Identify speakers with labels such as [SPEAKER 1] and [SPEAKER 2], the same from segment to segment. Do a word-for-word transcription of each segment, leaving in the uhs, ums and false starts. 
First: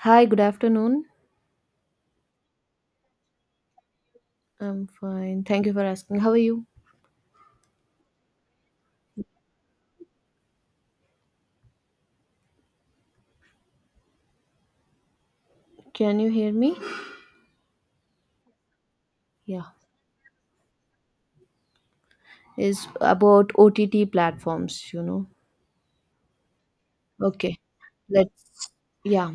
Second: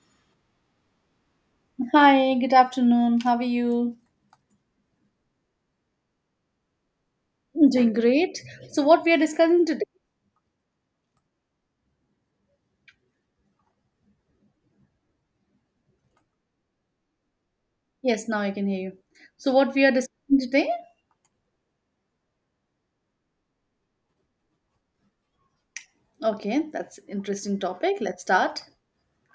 [SPEAKER 1] Hi, good afternoon.
[SPEAKER 2] Hi, good afternoon. How are you?
[SPEAKER 1] I'm fine. Thank you for asking. How are you?
[SPEAKER 2] I'm doing great. So, what we are discussing today?
[SPEAKER 1] Can you hear me?
[SPEAKER 2] Yes, now I can hear you. So,
[SPEAKER 1] Yeah.
[SPEAKER 2] what we are discussing today?
[SPEAKER 1] Is about O T T platforms, you know.
[SPEAKER 2] Okay, that's interesting
[SPEAKER 1] Okay,
[SPEAKER 2] topic. Let's start.
[SPEAKER 1] let's yeah.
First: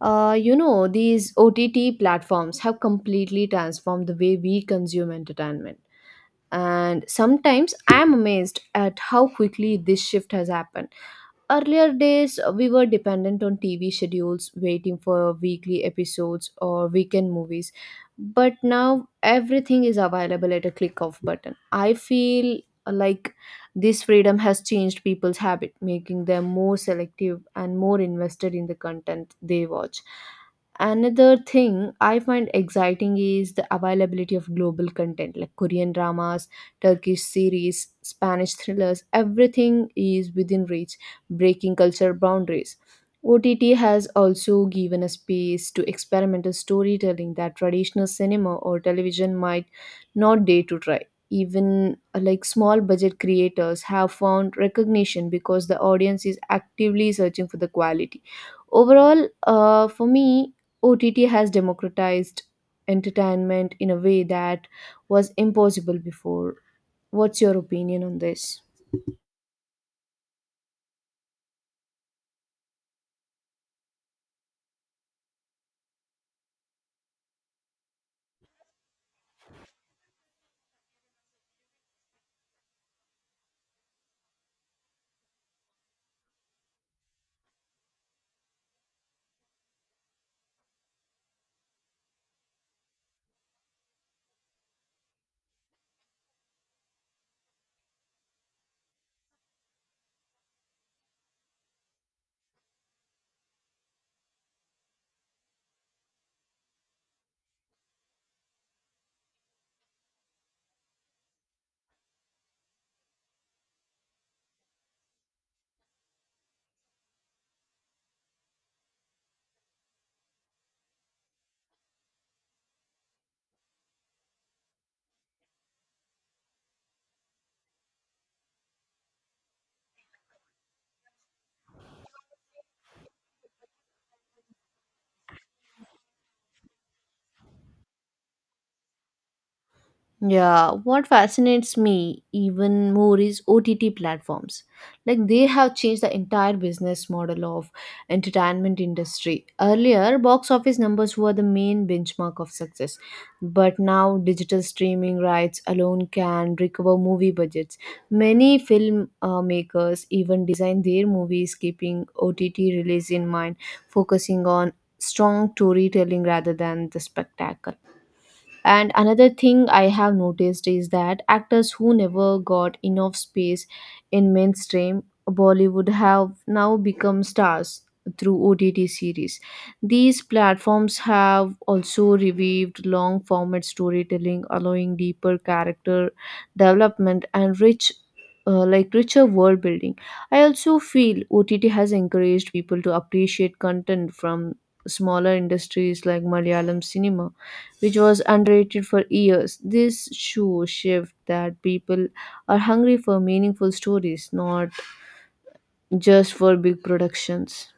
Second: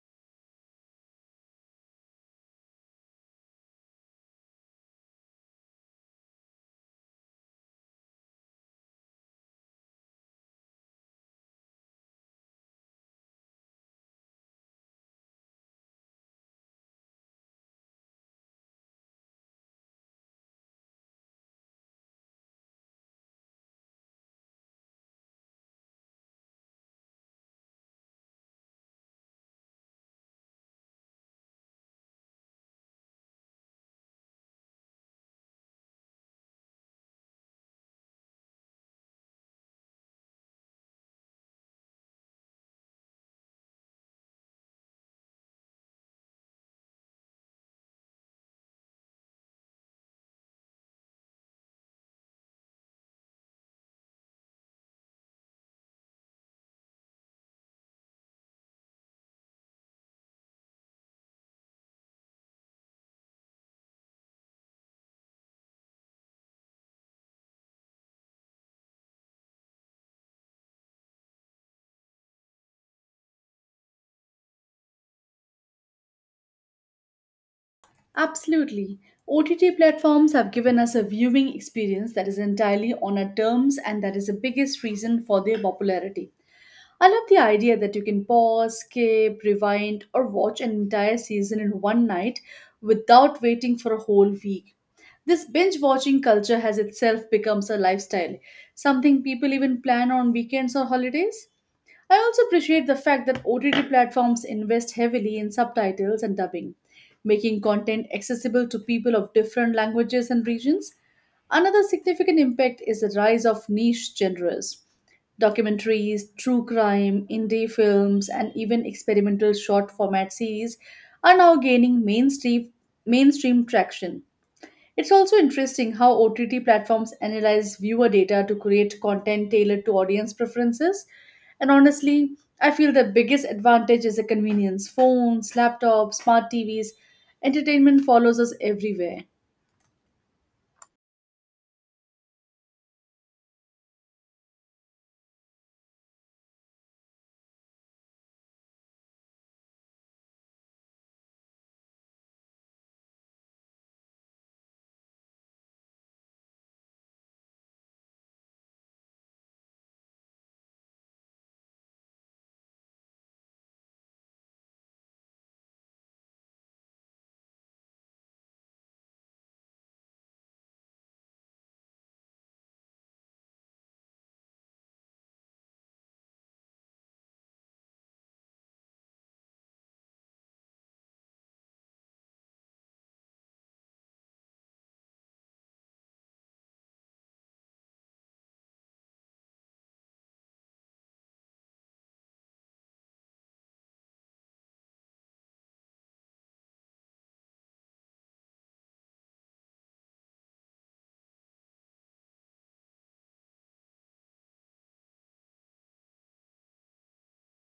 [SPEAKER 1] Uh, you know, these O T T platforms have completely transformed the way we consume entertainment. And sometimes I'm amazed at how quickly this shift has happened. Earlier days, uh, we were dependent on T V schedules, waiting for weekly episodes or weekend movies. But now everything is available at a click of button. I feel uh, like this freedom has changed people's habit, making them more selective and more invested in the content they watch. Another thing I find exciting is the availability of global content like Korean dramas, Turkish series, Spanish thrillers, everything is within reach breaking cultural boundaries. O T T has also given a space to experimental storytelling that traditional cinema or television might not dare to try. Even uh, like small budget creators have found recognition because the audience is actively searching for the quality. Overall, uh, for me, O T T has democratized entertainment in a way that was impossible before. What's your opinion on this?
[SPEAKER 2] Absolutely. O T T platforms have given us a viewing experience that is entirely on our terms, and that is the biggest reason for their popularity. I love the idea that you can pause, skip, rewind, or watch an entire season in one night without waiting for a whole week. This binge watching culture has itself becomes a lifestyle, something people even plan on weekends or holidays. I also appreciate the fact that O T T platforms invest heavily in subtitles and dubbing, making content accessible to people of different languages and regions. Another significant impact is the rise of niche genres. Documentaries, true crime, indie films, and even experimental short format series are now gaining mainstream, mainstream traction. It's also interesting how O T T platforms analyze viewer data to create content tailored to audience preferences. And honestly, I feel the biggest advantage is the convenience. Phones, laptops, smart T Vs, entertainment follows us everywhere.
[SPEAKER 1] Yeah, what fascinates me even more is O T T platforms. Like they have changed the entire business model of entertainment industry. Earlier, box office numbers were the main benchmark of success, but now digital streaming rights alone can recover movie budgets. Many film uh, makers even design their movies keeping O T T release in mind, focusing on strong storytelling rather than the spectacle. And another thing I have noticed is that actors who never got enough space in mainstream Bollywood have now become stars through O T T series. These platforms have also revived long format storytelling, allowing deeper character development and rich. Uh, like richer world building. I also feel O T T has encouraged people to appreciate content from smaller industries like Malayalam cinema which was underrated for years. This show shift that people are hungry for meaningful stories, not just for big productions.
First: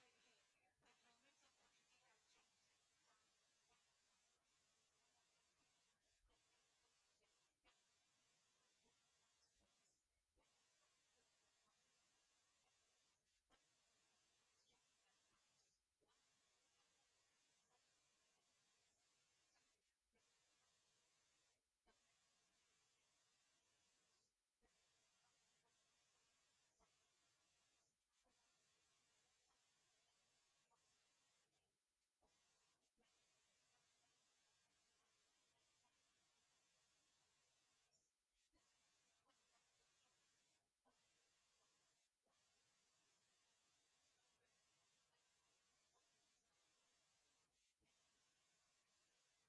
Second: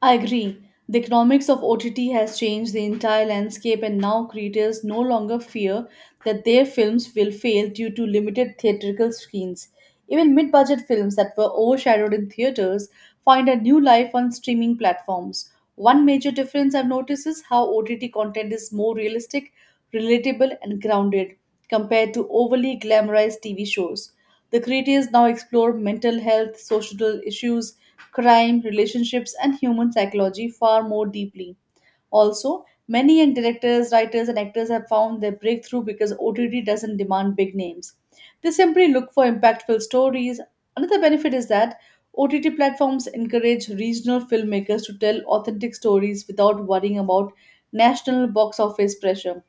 [SPEAKER 2] I agree. The economics of O T T has changed the entire landscape, and now creators no longer fear that their films will fail due to limited theatrical screens. Even mid budget films that were overshadowed in theaters find a new life on streaming platforms. One major difference I've noticed is how O T T content is more realistic, relatable, and grounded compared to overly glamorized T V shows. The creators now explore mental health, social issues, crime, relationships, and human psychology far more deeply. Also, many young directors, writers, and actors have found their breakthrough because O T T doesn't demand big names. They simply look for impactful stories. Another benefit is that O T T platforms encourage regional filmmakers to tell authentic stories without worrying about national box office pressure.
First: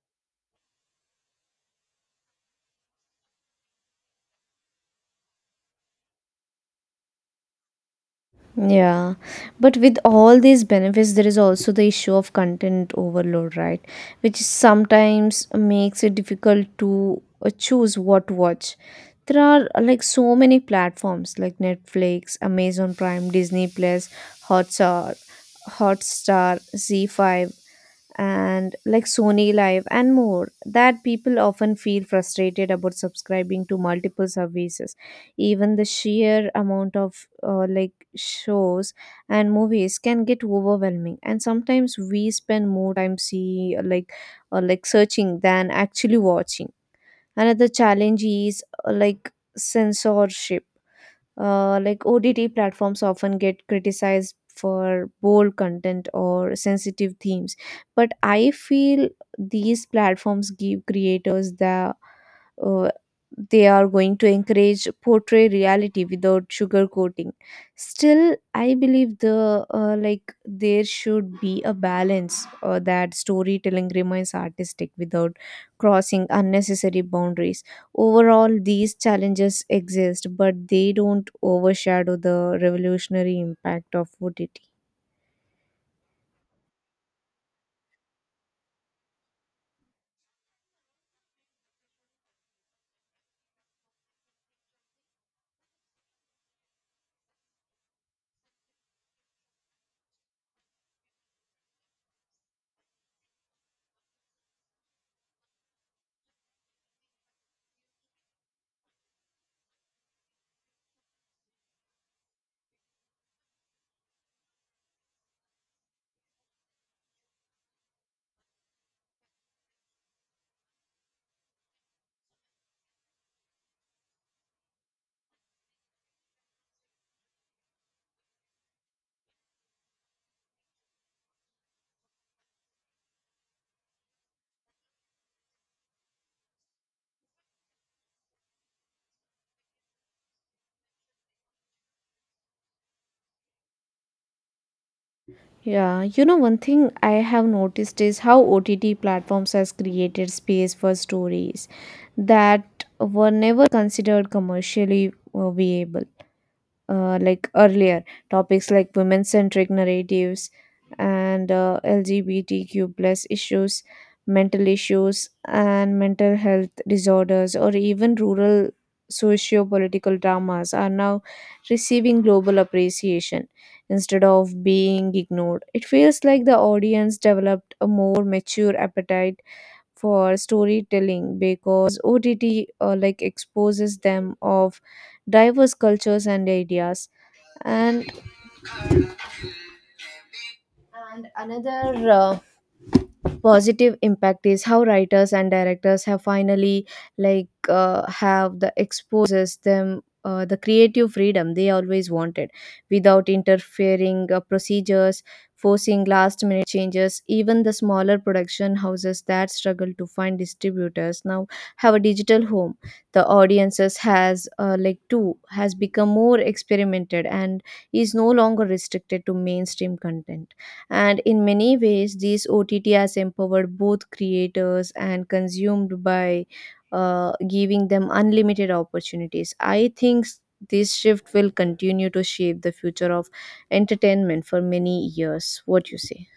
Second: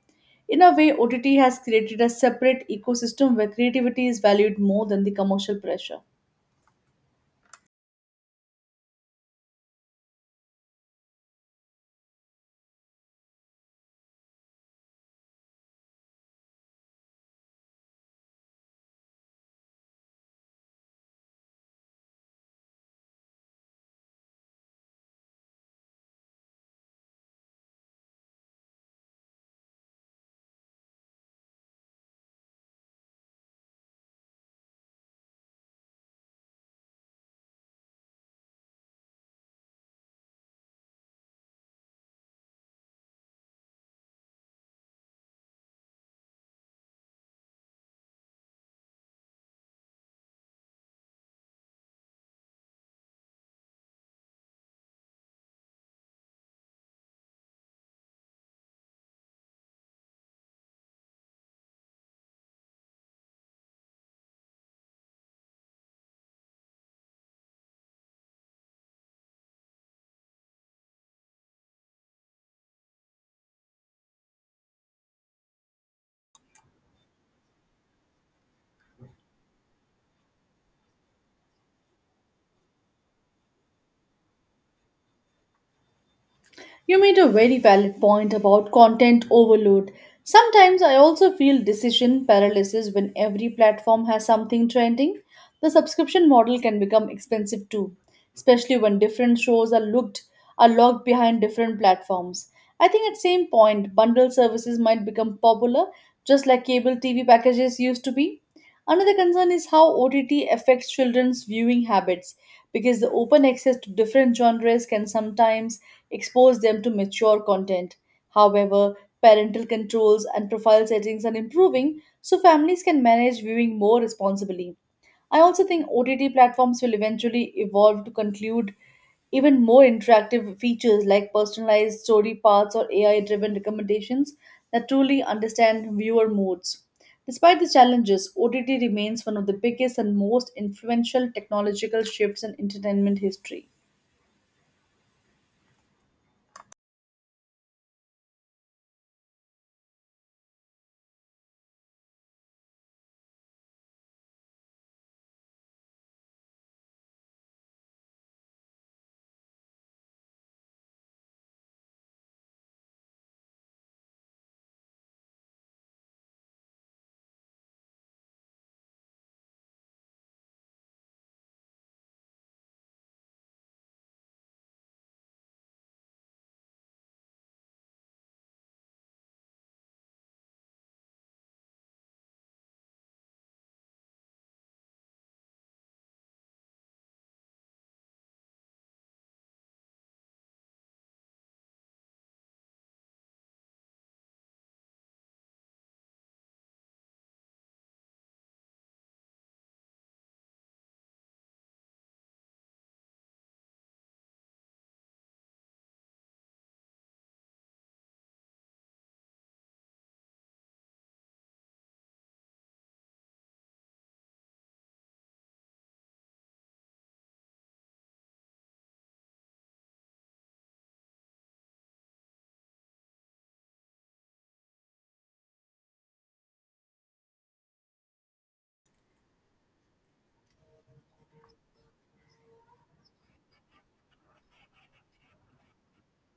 [SPEAKER 2] In a way, O T T has created a separate ecosystem where creativity is valued more than the commercial pressure.
[SPEAKER 1] Yeah, but with all these benefits, there is also the issue of content overload, right? Which sometimes makes it difficult to uh, choose what to watch. There are uh, like so many platforms like Netflix, Amazon Prime, Disney Plus, Hotstar, Hotstar, Z five, and like Sony Live and more that people often feel frustrated about subscribing to multiple services. Even the sheer amount of uh, like shows and movies can get overwhelming, and sometimes we spend more time see like uh, like searching than actually watching. Another challenge is uh, like censorship. uh, like O T T platforms often get criticized for bold content or sensitive themes, but I feel these platforms give creators the uh, they are going to encourage portray reality without sugarcoating. Still, I believe the uh, like there should be a balance, uh, that storytelling remains artistic without crossing unnecessary boundaries. Overall, these challenges exist, but they don't overshadow the revolutionary impact of O T T.
[SPEAKER 2] You made a very valid point about content overload. Sometimes I also feel decision paralysis when every platform has something trending. The subscription model can become expensive too, especially when different shows are looked are locked behind different platforms. I think at same point bundle services might become popular just like cable T V packages used to be. Another concern is how O T T affects children's viewing habits because the open access to different genres can sometimes expose them to mature content. However, parental controls and profile settings are improving so families can manage viewing more responsibly. I also think O T T platforms will eventually evolve to conclude even more interactive features like personalized story paths or A I driven recommendations that truly understand viewer moods. Despite the challenges, O T T remains one of the biggest and most influential technological shifts in entertainment history.
[SPEAKER 1] Yeah, you know, one thing I have noticed is how O T T platforms has created space for stories that were never considered commercially uh, viable. Uh, like earlier, topics like women-centric narratives and uh, L G B T Q plus issues, mental issues and mental health disorders, or even rural socio-political dramas are now receiving global appreciation instead of being ignored. It feels like the audience developed a more mature appetite for storytelling because OTT uh, like exposes them of diverse cultures and ideas. And and another uh, positive impact is how writers and directors have finally like uh, have the exposes them uh, the creative freedom they always wanted without interfering uh, procedures forcing last minute changes. Even the smaller production houses that struggle to find distributors now have a digital home. The audiences has uh, like too has become more experimented and is no longer restricted to mainstream content. And in many ways, these O T T has empowered both creators and consumed by uh, giving them unlimited opportunities. I think s- this shift will continue to shape the future of entertainment for many years. What you say?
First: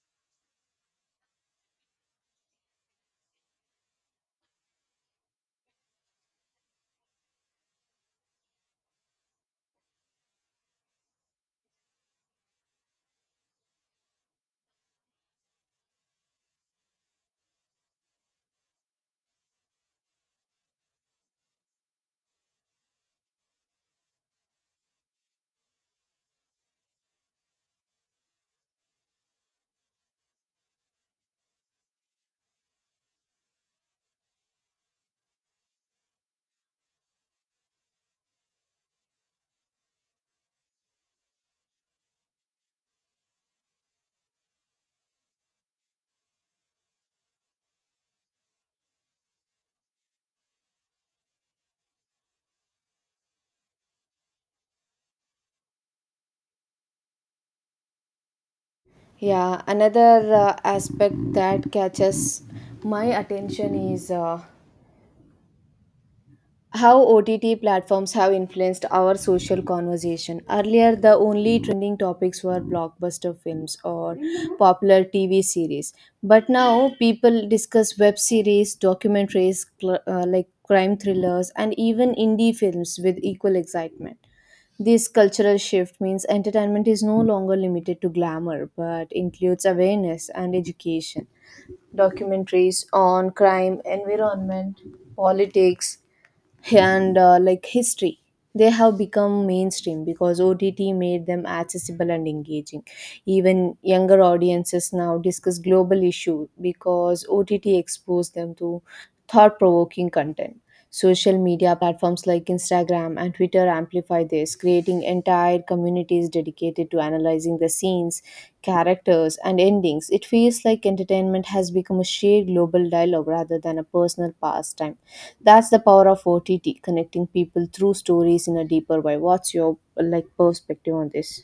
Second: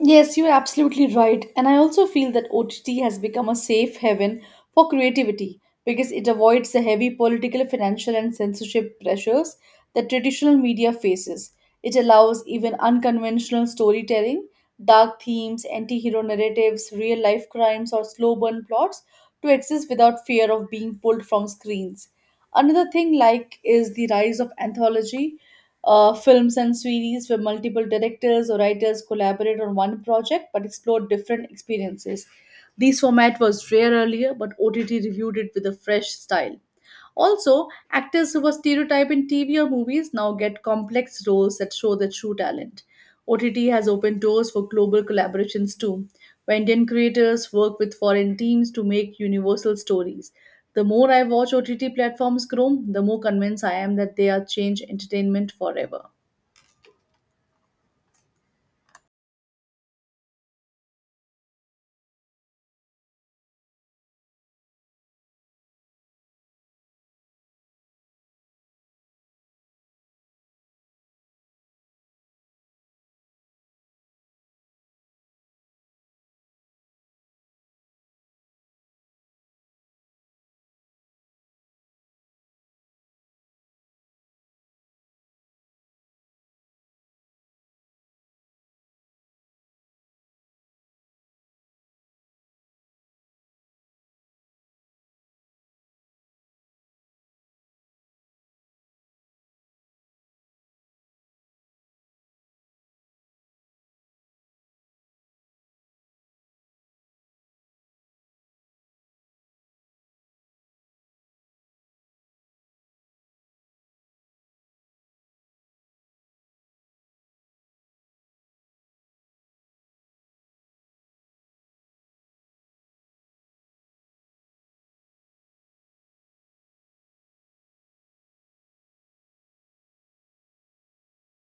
[SPEAKER 2] Yes, you're absolutely right. And I also feel that O T T has become a safe haven for creativity because it avoids the heavy political, financial, and censorship pressures that traditional media faces. It allows even unconventional storytelling, dark themes, anti hero narratives, real life crimes, or slow burn plots to exist without fear of being pulled from screens. Another thing like is the rise of anthology uh, films and series where multiple directors or writers collaborate on one project but explore different experiences. This format was rare earlier, but O T T reviewed it with a fresh style. Also, actors who were stereotyped in T V or movies now get complex roles that show their true talent. O T T has opened doors for global collaborations too, where Indian creators work with foreign teams to make universal stories. The more I watch O T T platforms grow, the more convinced I am that they are change entertainment forever.
[SPEAKER 1] Yeah, another uh, aspect that catches my attention is uh, how O T T platforms have influenced our social conversation. Earlier, the only trending topics were blockbuster films or popular T V series. But now, people discuss web series, documentaries, cl- uh, like crime thrillers, and even indie films with equal excitement. This cultural shift means entertainment is no longer limited to glamour but includes awareness and education. Documentaries on crime, environment, politics, and uh, like history, they have become mainstream because OTT made them accessible and engaging. Even younger audiences now discuss global issues because OTT exposed them to thought-provoking content. Social media platforms like Instagram and Twitter amplify by this, creating entire communities dedicated to analyzing the scenes, characters, and endings. It feels like entertainment has become a shared global dialogue rather than a personal pastime. That's the power of O T T, connecting people through stories in a deeper way. What's your like perspective on this?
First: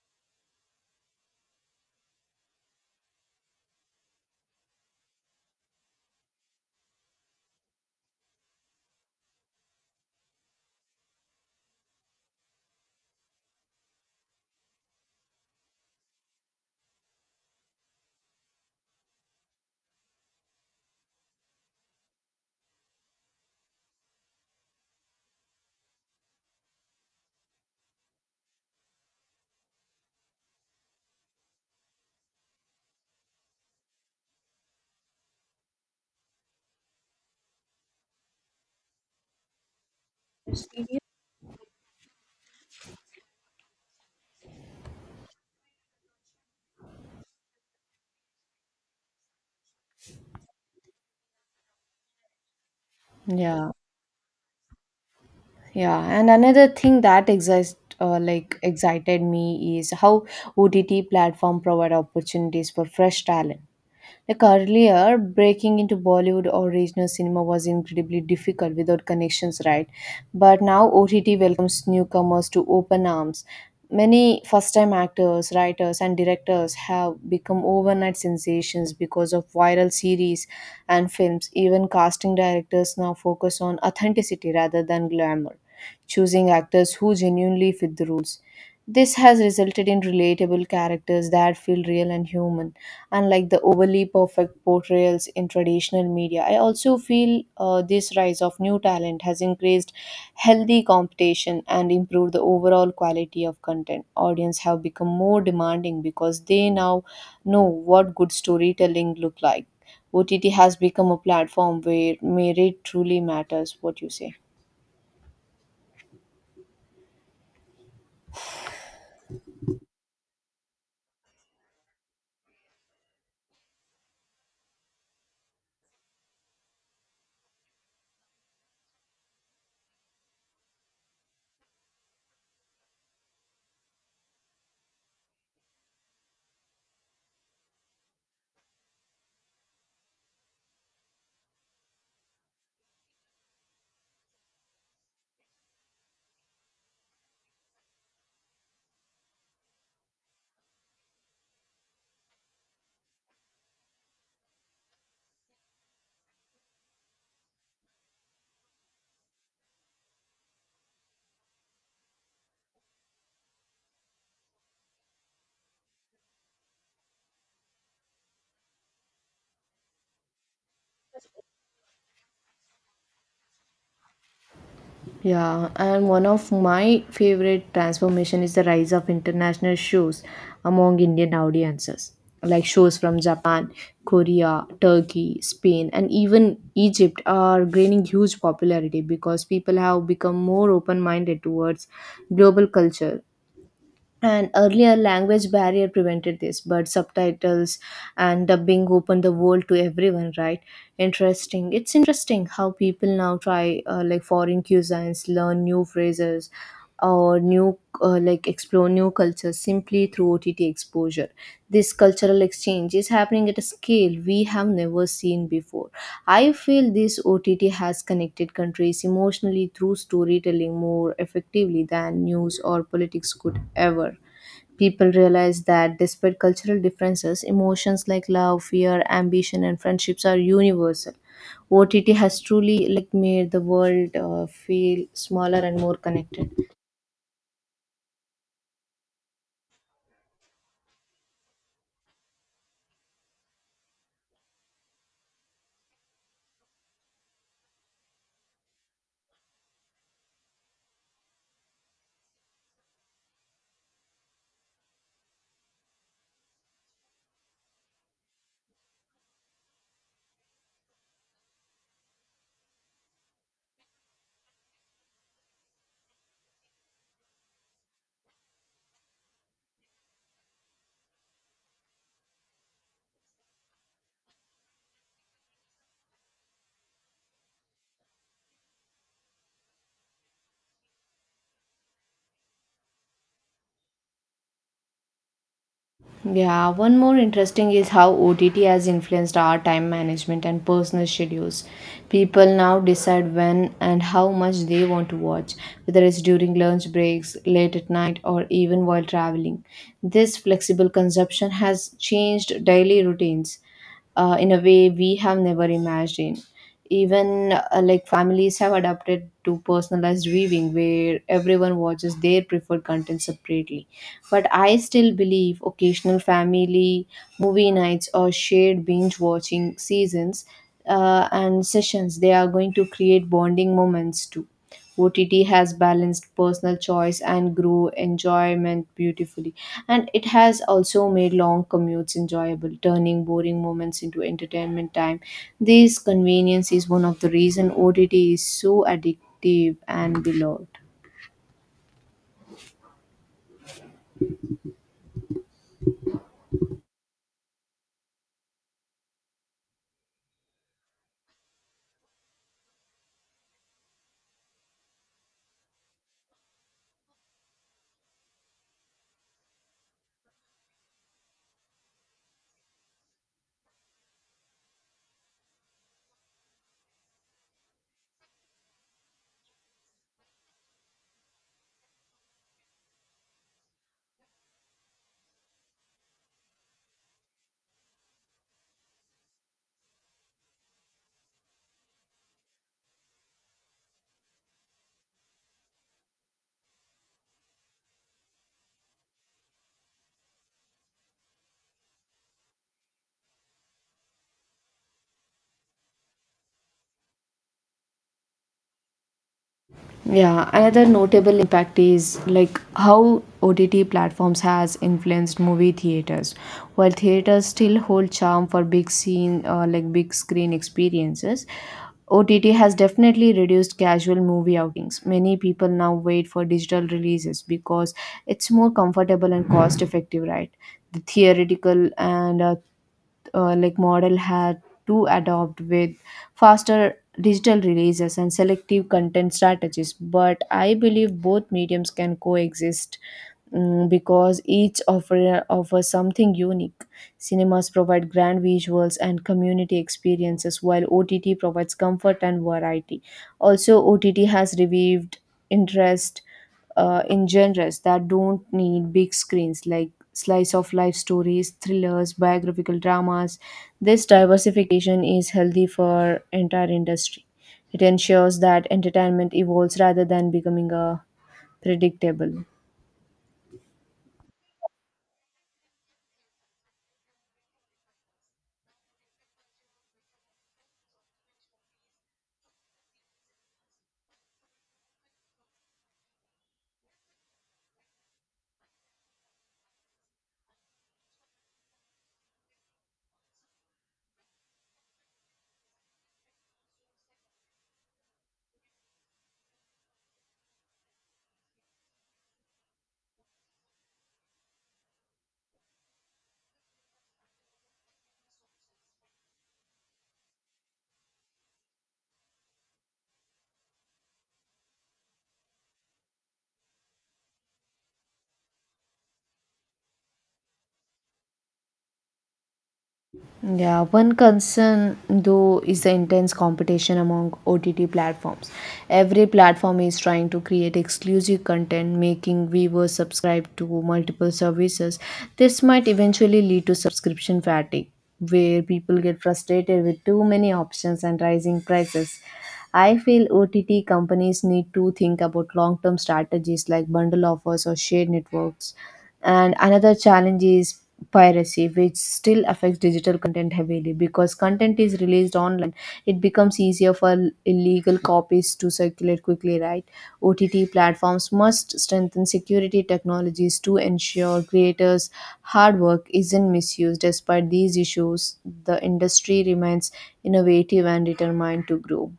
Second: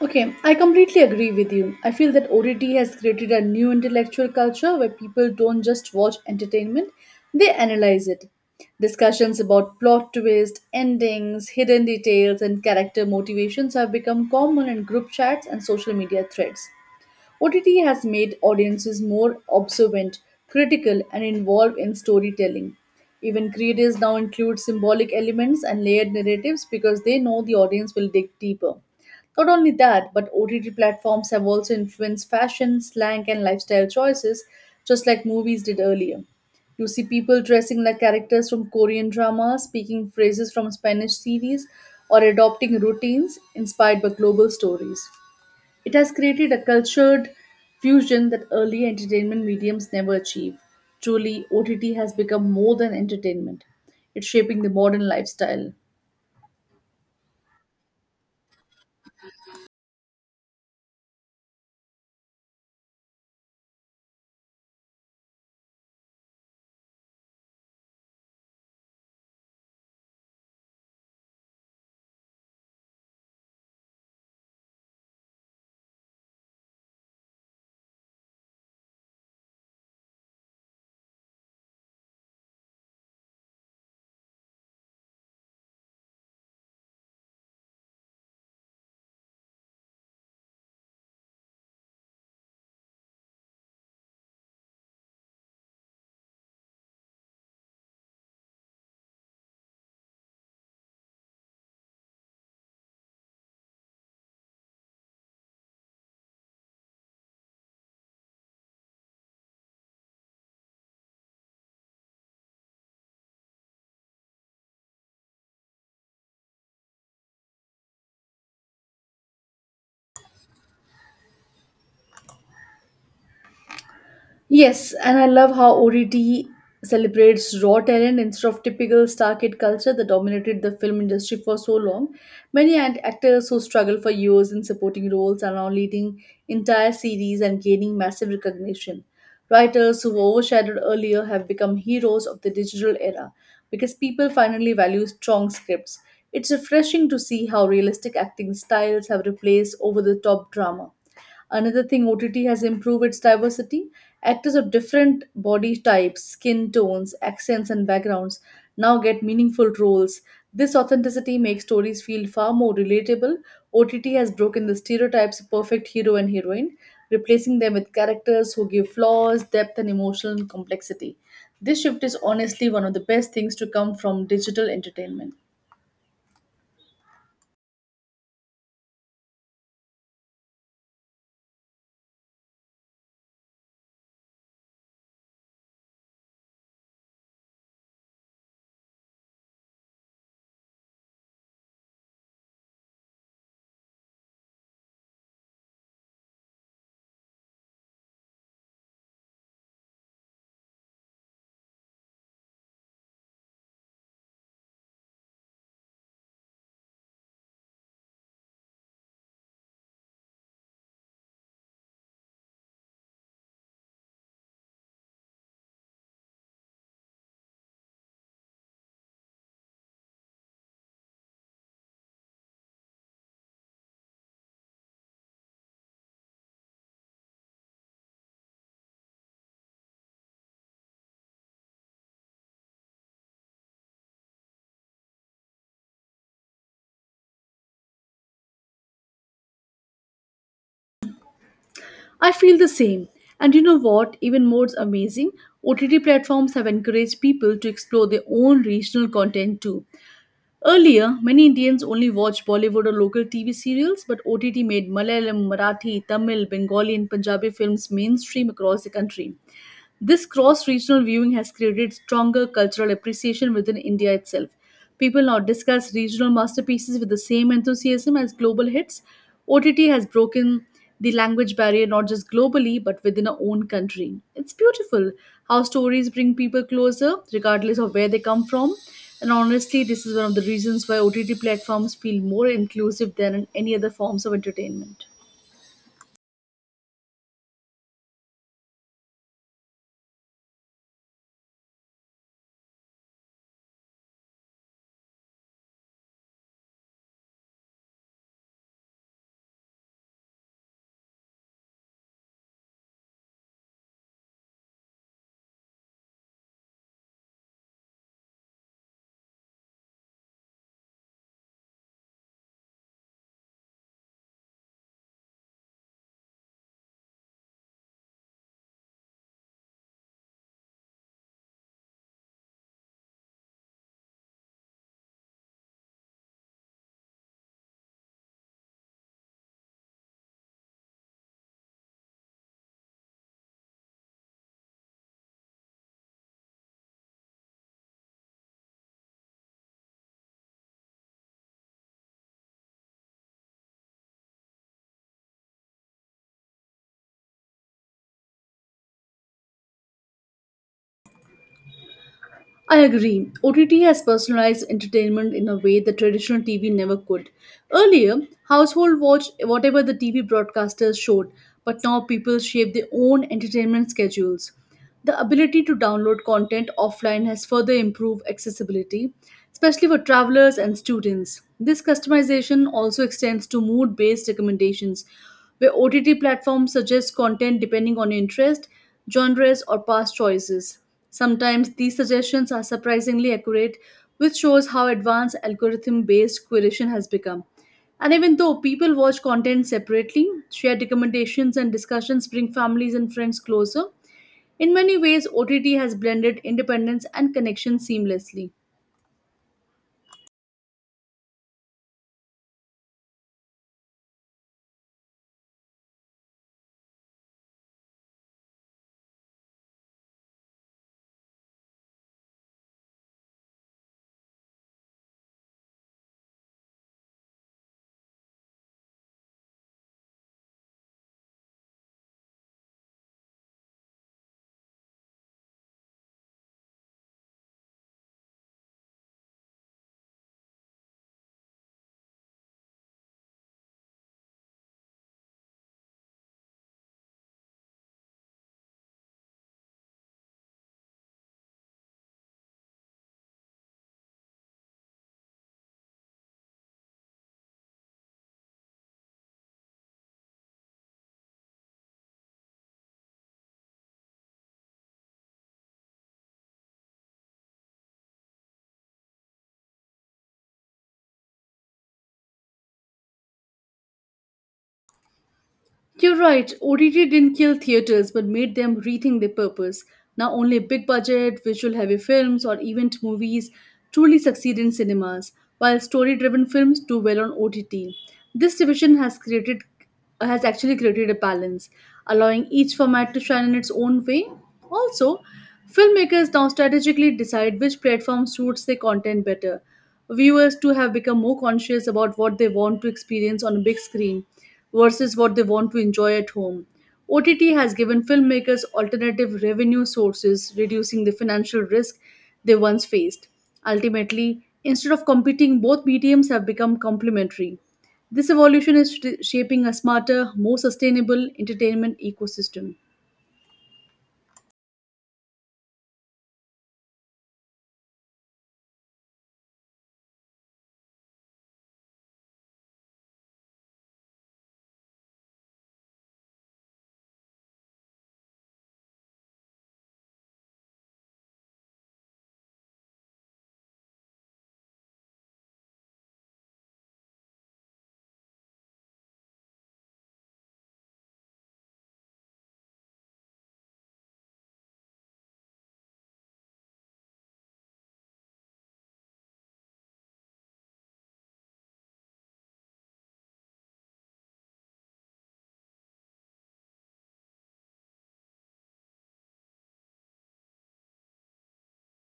[SPEAKER 2] Okay, I completely agree with you. I feel that O T T has created a new intellectual culture where people don't just watch entertainment, they analyze it. Discussions about plot twists, endings, hidden details, and character motivations have become common in group chats and social media threads. O T T has made audiences more observant, critical, and involved in storytelling. Even creators now include symbolic elements and layered narratives because they know the audience will dig deeper. Not only that, but O T T platforms have also influenced fashion, slang, and lifestyle choices, just like movies did earlier. You see people dressing like characters from Korean drama, speaking phrases from Spanish series, or adopting routines inspired by global stories. It has created a cultured fusion that early entertainment mediums never achieve. Truly, O T T has become more than entertainment.
[SPEAKER 1] Yeah,
[SPEAKER 2] It's shaping the modern lifestyle.
[SPEAKER 1] yeah, and another thing that exist uh, like excited me is how O T T platform provide opportunities for fresh talent. Like earlier, breaking into Bollywood or regional cinema was incredibly difficult without connections, right? But now O T T welcomes newcomers to open arms. Many first time actors, writers, and directors have become overnight sensations because of viral series and films. Even casting directors now focus on authenticity rather than glamour, choosing actors who genuinely fit the roles. This has resulted in relatable characters that feel real and human, unlike the overly perfect portrayals in traditional media. I also feel uh, this rise of new talent has increased healthy competition and improved the overall quality of content. Audience have become more demanding because they now know what good storytelling look like. O T T has become a platform where merit truly matters. What you say?
[SPEAKER 2] Yes, and I love how O T T celebrates raw talent instead of typical star kid culture that dominated the film industry for so long. Many act- actors who struggle for years in supporting roles are now leading entire series and gaining massive recognition. Writers who were overshadowed earlier have become heroes of the digital era because people finally value strong scripts. It's refreshing to see how realistic acting styles have replaced over the top drama. Another thing, O T T has improved its diversity. Actors of different body types, skin tones, accents, and backgrounds now get meaningful roles. This authenticity makes stories feel far more relatable. O T T has broken the stereotypes of perfect hero and heroine, replacing them with characters who give flaws, depth, and emotional complexity. This shift is honestly one of the best things to come from digital entertainment.
[SPEAKER 1] Yeah, and one of my favorite transformation is the rise of international shows among Indian audiences, like shows from Japan, Korea, Turkey, Spain, and even Egypt are gaining huge popularity because people have become more open-minded towards global culture. And earlier language barrier prevented this, but subtitles and dubbing opened the world to everyone, right? Interesting. It's interesting how people now try uh, like foreign cuisines, learn new phrases, or new uh, like explore new culture simply through O T T exposure. This cultural exchange is happening at a scale we have never seen before. I feel this O T T has connected countries emotionally through storytelling more effectively than news or politics could ever. People realize that despite cultural differences, emotions like love, fear, ambition, and friendships are universal. O T T has truly like made the world uh, feel smaller and more connected.
[SPEAKER 2] I feel the same. And you know what? Even more amazing, O T T platforms have encouraged people to explore their own regional content too. Earlier, many Indians only watched Bollywood or local T V serials, but O T T made Malayalam, Marathi, Tamil, Bengali, and Punjabi films mainstream across the country. This cross regional viewing has created stronger cultural appreciation within India itself. People now discuss regional masterpieces with the same enthusiasm as global hits. O T T has broken the language barrier not just globally but within our own country. It's beautiful how stories bring people closer regardless of where they come from. And honestly, this is one of the reasons why O T T platforms feel more inclusive than in any other forms of entertainment.
[SPEAKER 1] Yeah, one more interesting is how O T T has influenced our time management and personal schedules. People now decide when and how much they want to watch, whether it's during lunch breaks, late at night, or even while traveling. This flexible consumption has changed daily routines, uh, in a way we have never imagined. Even uh, like families have adapted to personalized viewing where everyone watches their preferred content separately. But I still believe occasional family movie nights or shared binge watching seasons uh, and sessions they are going to create bonding moments too. O T T has balanced personal choice and grew enjoyment beautifully. And it has also made long commutes enjoyable, turning boring moments into entertainment time. This convenience is one of the reason O T T is so addictive and beloved.
[SPEAKER 2] I agree. O T T has personalized entertainment in a way that traditional T V never could. Earlier, household watched whatever the T V broadcasters showed, but now people shape their own entertainment schedules. The ability to download content offline has further improved accessibility, especially for travelers and students. This customization also extends to mood based recommendations, where O T T platforms suggest content depending on your interest, genres, or past choices. Sometimes these suggestions are surprisingly accurate, which shows how advanced algorithm based curation has become. And even though people watch content separately, shared recommendations and discussions bring families and friends closer. In many ways, O T T has blended independence and connection seamlessly.
[SPEAKER 1] Yeah, another notable impact is like how O T T platforms has influenced movie theaters. While theaters still hold charm for big scene uh, like big screen experiences, O T T has definitely reduced casual movie outings. Many people now wait for digital releases because it's more comfortable and cost effective, right? The theoretical and uh, uh, like model had to adopt with faster digital releases and selective content strategies, but I believe both mediums can coexist, mm, because each offer offers something unique. Cinemas provide grand visuals and community experiences while OTT provides comfort and variety. Also, OTT has revived interest uh, in genres that don't need big screens, like slice of life stories, thrillers, biographical dramas. This diversification is healthy for entire industry. It ensures that entertainment evolves rather than becoming a predictable.
[SPEAKER 2] You're right, O T T didn't kill theaters but made them rethink their purpose. Now, only big budget, visual heavy films, or event movies truly succeed in cinemas, while story driven films do well on O T T. This division has created has actually created a balance, allowing each format to shine in its own way. Also, filmmakers now strategically decide which platform suits their content better. Viewers too have become more conscious about what they want to experience on a big screen versus what they want to enjoy at home. O T T has given filmmakers alternative revenue sources, reducing the financial risk they once faced. Ultimately, instead of competing, both mediums have become complementary. This evolution is sh- shaping a smarter, more sustainable entertainment ecosystem.
[SPEAKER 1] Yeah, one concern though is the intense competition among O T T platforms. Every platform is trying to create exclusive content, making viewers subscribe to multiple services. This might eventually lead to subscription fatigue, where people get frustrated with too many options and rising prices. I feel O T T companies need to think about long term strategies like bundle offers or shared networks. And another challenge is piracy, which still affects digital content heavily because content is released online. It becomes easier for illegal copies to circulate quickly, right? O T T platforms must strengthen security technologies to ensure creators' hard work isn't misused. Despite these issues, the industry remains innovative and determined to grow.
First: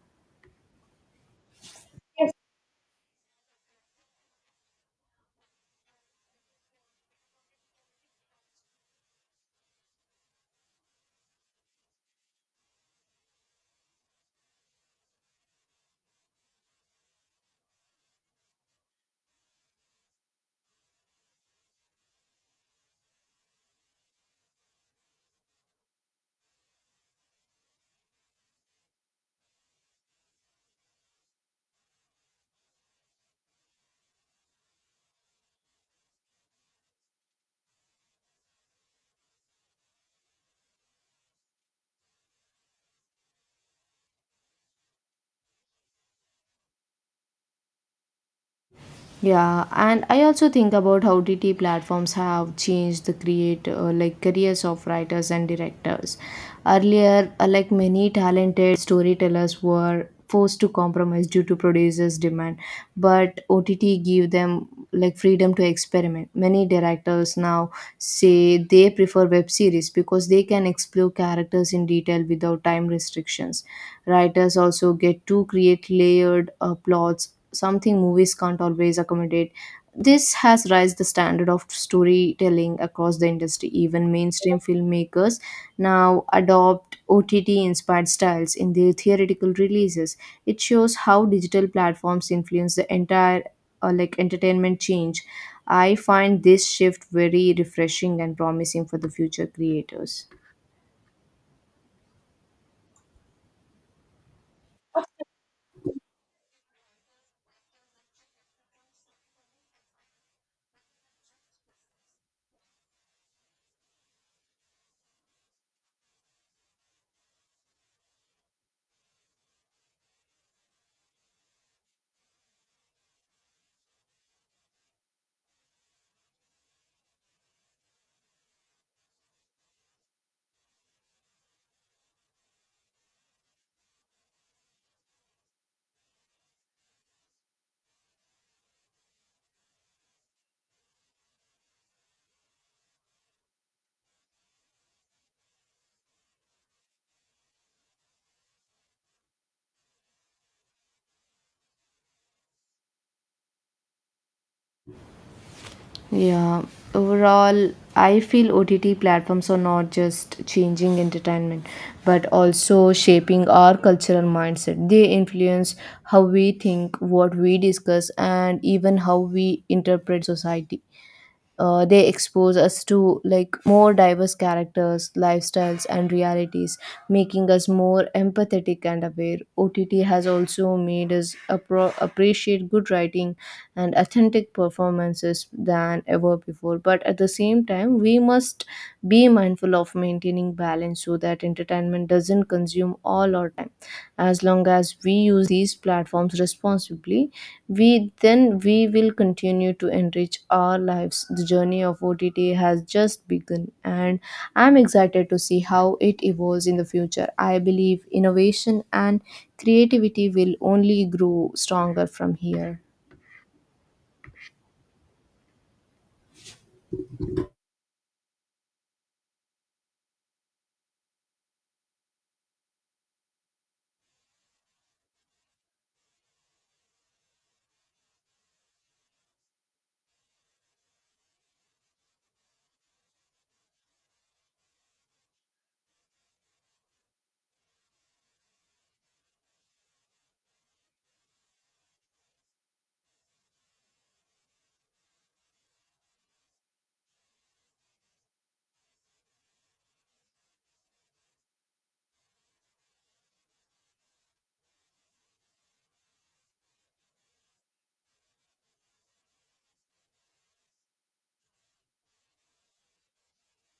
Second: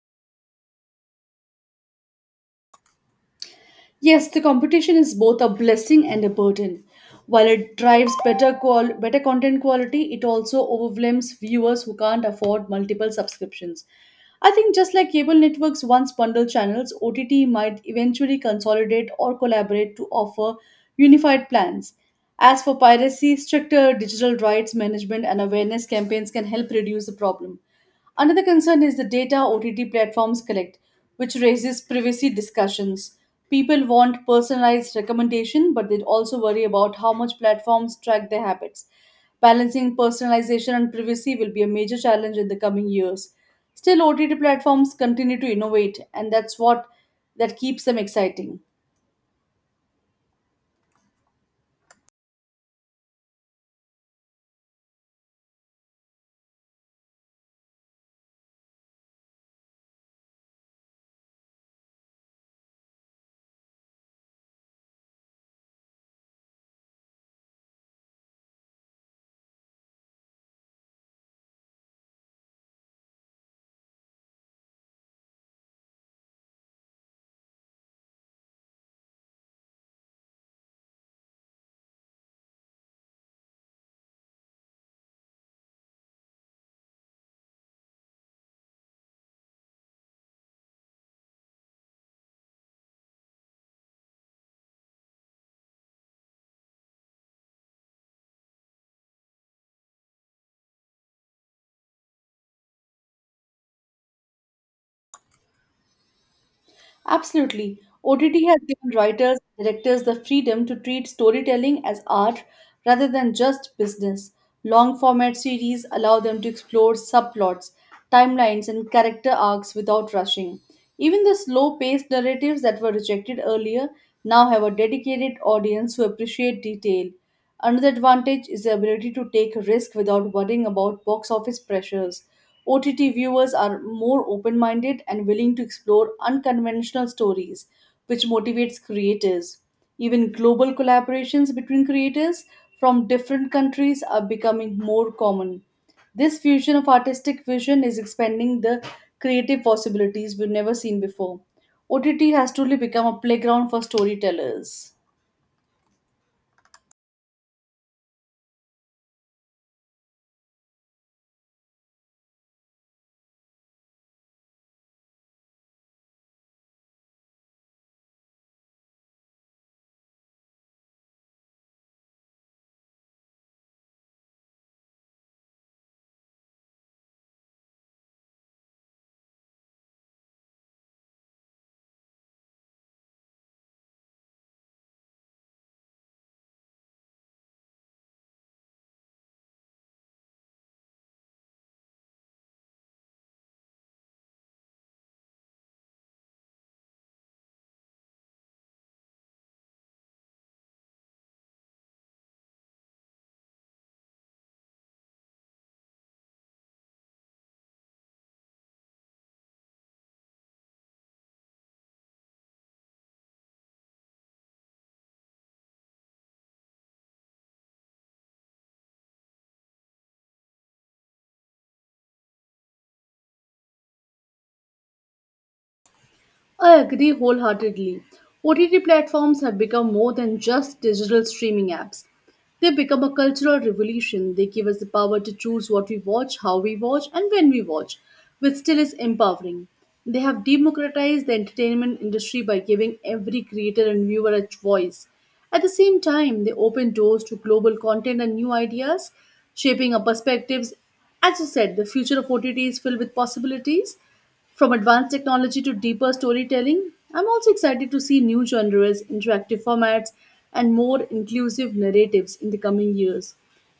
[SPEAKER 2] Yes, the competition is both a blessing and a burden. While it drives better qual- better content quality, it also overwhelms viewers who can't afford multiple subscriptions. I think just like cable networks once bundled channels, O T T might eventually consolidate or collaborate to offer unified plans. As for piracy, stricter digital rights management and awareness campaigns can help reduce the problem. Another concern is the data O T T platforms collect, which raises privacy discussions. People want personalized recommendation, but they also worry about how much platforms track their habits. Balancing personalization and privacy will be a major challenge in the coming years. Still, O T T platforms continue to innovate, and that's what that keeps them exciting.
[SPEAKER 1] Yeah, and I also think about how O T T platforms have changed the create uh, like careers of writers and directors. Earlier, uh, like many talented storytellers were forced to compromise due to producers' demand, but O T T give them like freedom to experiment. Many directors now say they prefer web series because they can explore characters in detail without time restrictions. Writers also get to create layered uh, plots, something movies can't always accommodate. This has raised the standard of storytelling across the industry. Even mainstream filmmakers now adopt O T T inspired styles in their theoretical releases. It shows how digital platforms influence the entire uh, like entertainment change. I find this shift very refreshing and promising for the future creators.
[SPEAKER 2] Absolutely. O T T has given writers and directors the freedom to treat storytelling as art rather than just business. Long format series allow them to explore subplots, timelines, and character arcs without rushing. Even the slow paced narratives that were rejected earlier now have a dedicated audience who appreciate detail. Another advantage is the ability to take risk without worrying about box office pressures. O T T viewers are more open minded and willing to explore unconventional stories, which motivates creators. Even global collaborations between creators from different countries are becoming more common. This fusion of artistic vision is expanding the creative possibilities we've never seen before. O T T has truly become a playground for storytellers.
[SPEAKER 1] Yeah, overall, I feel O T T platforms are not just changing entertainment, but also shaping our cultural mindset. They influence how we think, what we discuss, and even how we interpret society. Uh, they expose us to like more diverse characters, lifestyles, and realities, making us more empathetic and aware. OTT has also made us appro- appreciate good writing and authentic performances than ever before, but at the same time we must be mindful of maintaining balance so that entertainment doesn't consume all our time. As long as we use these platforms responsibly, we then we will continue to enrich our lives. The journey of OTT has just begun, and I'm excited to see how it evolves in the future. I believe innovation and creativity will only grow stronger from here.
[SPEAKER 2] I agree wholeheartedly. O T T platforms have become more than just digital streaming apps. They become a cultural revolution. They give us the power to choose what we watch, how we watch, and when we watch, which still is empowering. They have democratized the entertainment industry by giving every creator and viewer a voice. At the same time, they open doors to global content and new ideas, shaping our perspectives. As you said, the future of O T T is filled with possibilities. From advanced technology to deeper storytelling, I'm also excited to see new genres, interactive formats, and more inclusive narratives in the coming years.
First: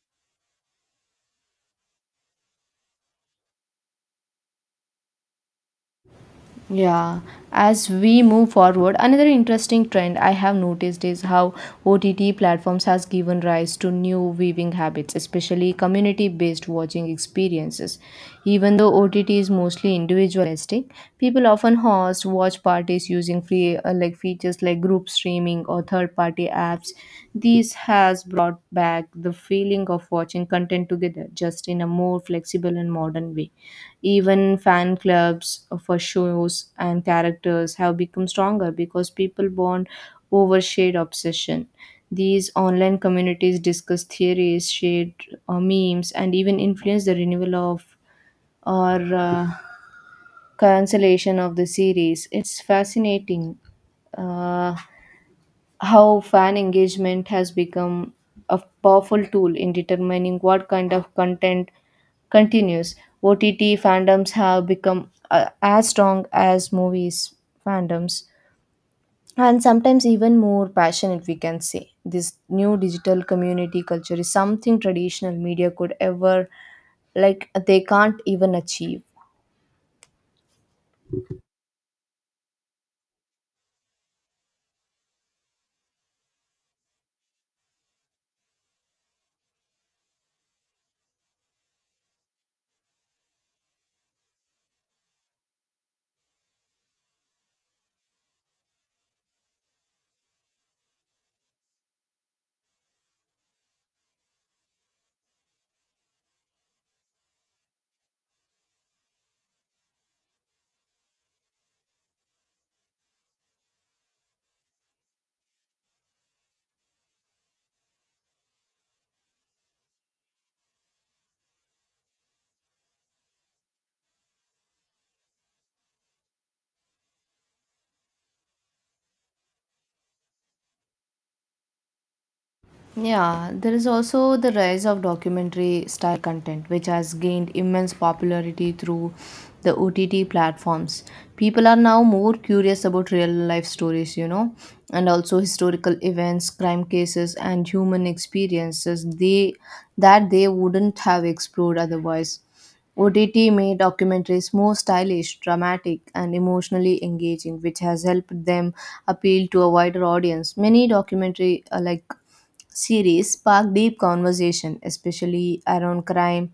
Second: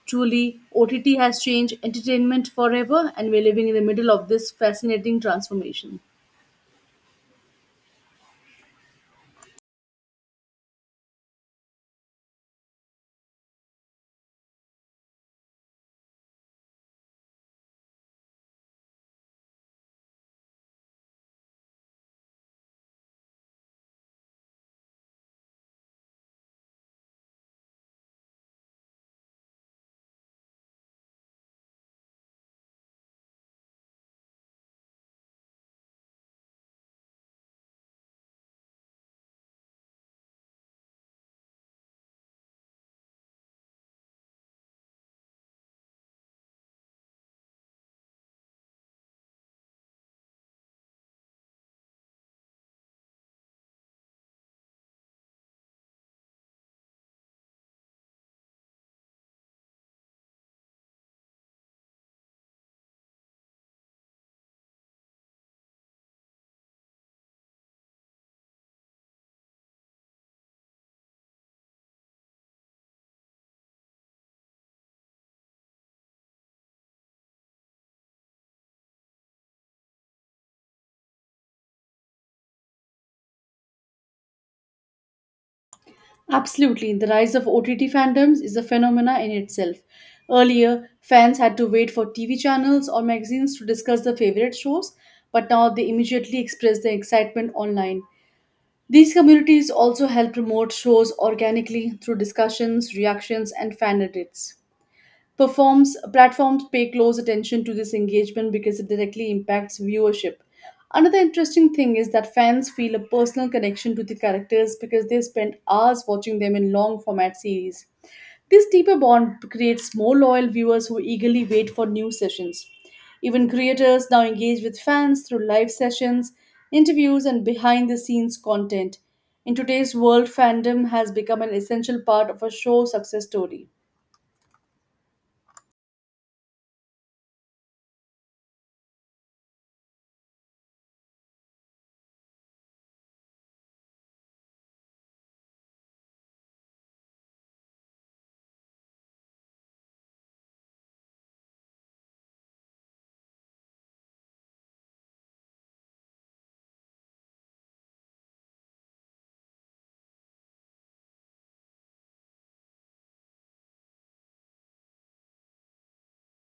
[SPEAKER 2] Truly, O T T has changed entertainment forever, and we're living in the middle of this fascinating transformation.
[SPEAKER 1] Yeah, as we move forward, another interesting trend I have noticed is how O T T platforms has given rise to new viewing habits, especially community-based watching experiences. Even though O T T is mostly individualistic, people often host watch parties using free uh, like features like group streaming or third-party apps. This has brought back the feeling of watching content together, just in a more flexible and modern way. Even fan clubs for shows and characters have become stronger because people bond over shared obsession. These online communities discuss theories, share uh, memes, and even influence the renewal of or uh, cancellation of the series. It's fascinating. Uh, how fan engagement has become a powerful tool in determining what kind of content continues. O T T fandoms have become uh, as strong as movies fandoms, and sometimes even more passionate. We can say this new digital community culture is something traditional media could ever, like, they can't even achieve.
[SPEAKER 2] Absolutely. The rise of O T T fandoms is a phenomena in itself. Earlier, fans had to wait for T V channels or magazines to discuss their favorite shows, but now they immediately express their excitement online. These communities also help promote shows organically through discussions, reactions, and fan edits. Performs platforms pay close attention to this engagement because it directly impacts viewership. Another interesting thing is that fans feel a personal connection to the characters because they spend hours watching them in long format series. This deeper bond creates more loyal viewers who eagerly wait for new sessions. Even creators now engage with fans through live sessions, interviews, and behind the scenes content. In today's world, fandom has become an essential part of a show's success
[SPEAKER 1] Yeah,
[SPEAKER 2] story.
[SPEAKER 1] there is also the rise of documentary style content, which has gained immense popularity through the O T T platforms. People are now more curious about real life stories, you know, and also historical events, crime cases, and human experiences they that they wouldn't have explored otherwise. O T T made documentaries more stylish, dramatic, and emotionally engaging, which has helped them appeal to a wider audience. Many documentary uh, like series sparked deep conversation, especially around crime,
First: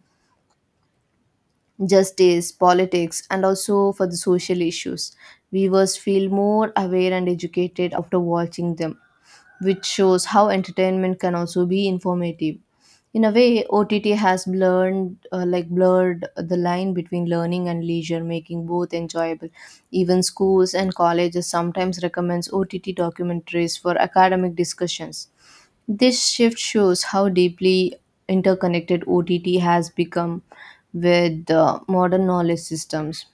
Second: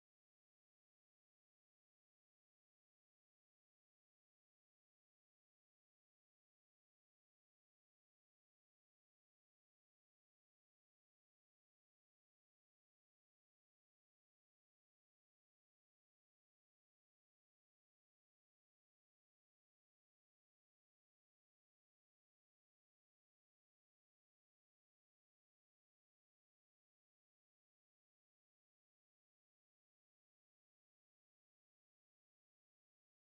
[SPEAKER 1] justice, politics, and also for the social issues. Viewers feel more aware and educated after watching them, which shows how entertainment can also be informative. In a way, O T T has blurred, uh, like blurred the line between learning and leisure, making both enjoyable. Even schools and colleges sometimes recommends O T T documentaries for academic discussions. This shift shows how deeply interconnected O T T has become with uh, modern knowledge systems.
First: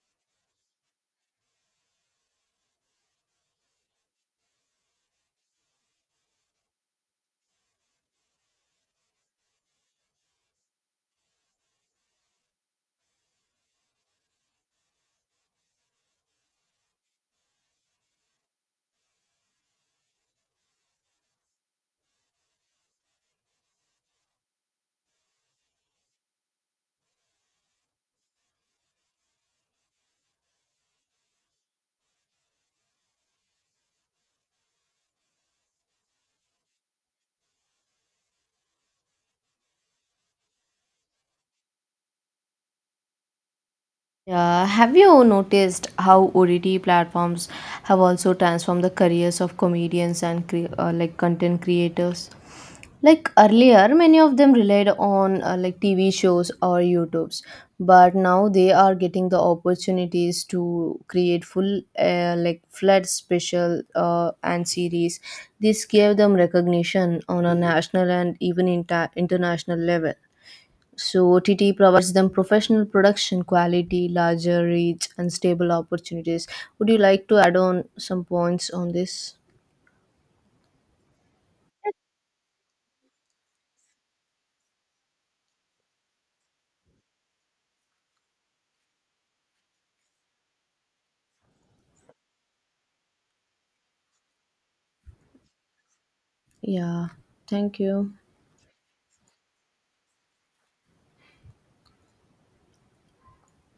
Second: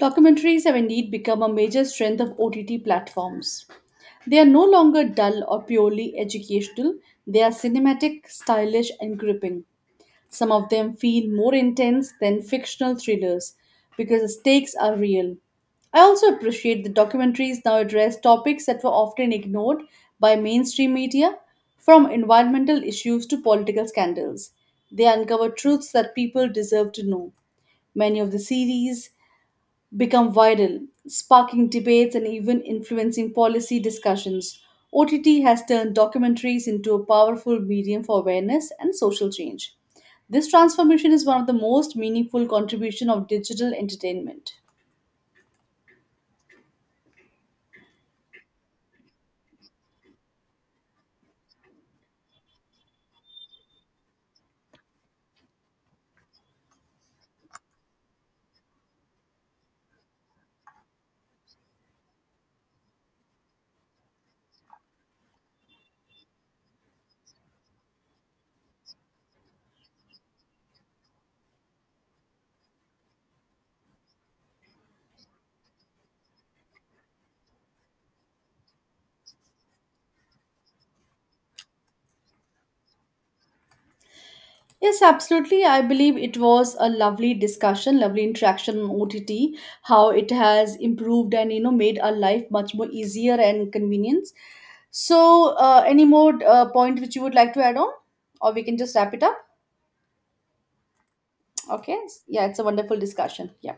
[SPEAKER 2] Documentaries have indeed become a major strength of O T T platforms. They are no longer dull or purely educational, they are cinematic, stylish, and gripping. Some of them feel more intense than fictional thrillers because the stakes are real. I also appreciate that documentaries now address topics that were often ignored by mainstream media, from environmental issues to political scandals. They uncover truths that people deserve to know. Many of the series become viral, sparking debates and even influencing policy discussions. O T T has turned documentaries into a powerful medium for awareness and social change. This transformation is one of the most meaningful contribution of digital entertainment.
[SPEAKER 1] Yeah, have you noticed how O T T platforms have also transformed the careers of comedians and cre- uh, like content creators? Like earlier, many of them relied on uh, like T V shows or YouTubes, but now they are getting the opportunities to create full uh, like flood special uh, and series. This gave them recognition on a national and even inter- international level. So O T T provides them professional production quality, larger reach, and stable opportunities. Would you like to add on some points on this?
[SPEAKER 2] Yes, absolutely. I believe it was a lovely discussion, lovely interaction on O T T, how it has improved and you know made our life much more easier and convenience. So, uh, any more uh, point
[SPEAKER 1] Yeah.
[SPEAKER 2] which you would like to add
[SPEAKER 1] Thank
[SPEAKER 2] on,
[SPEAKER 1] you.
[SPEAKER 2] or we can just wrap it up? Okay. Yeah, it's a wonderful discussion. Yeah.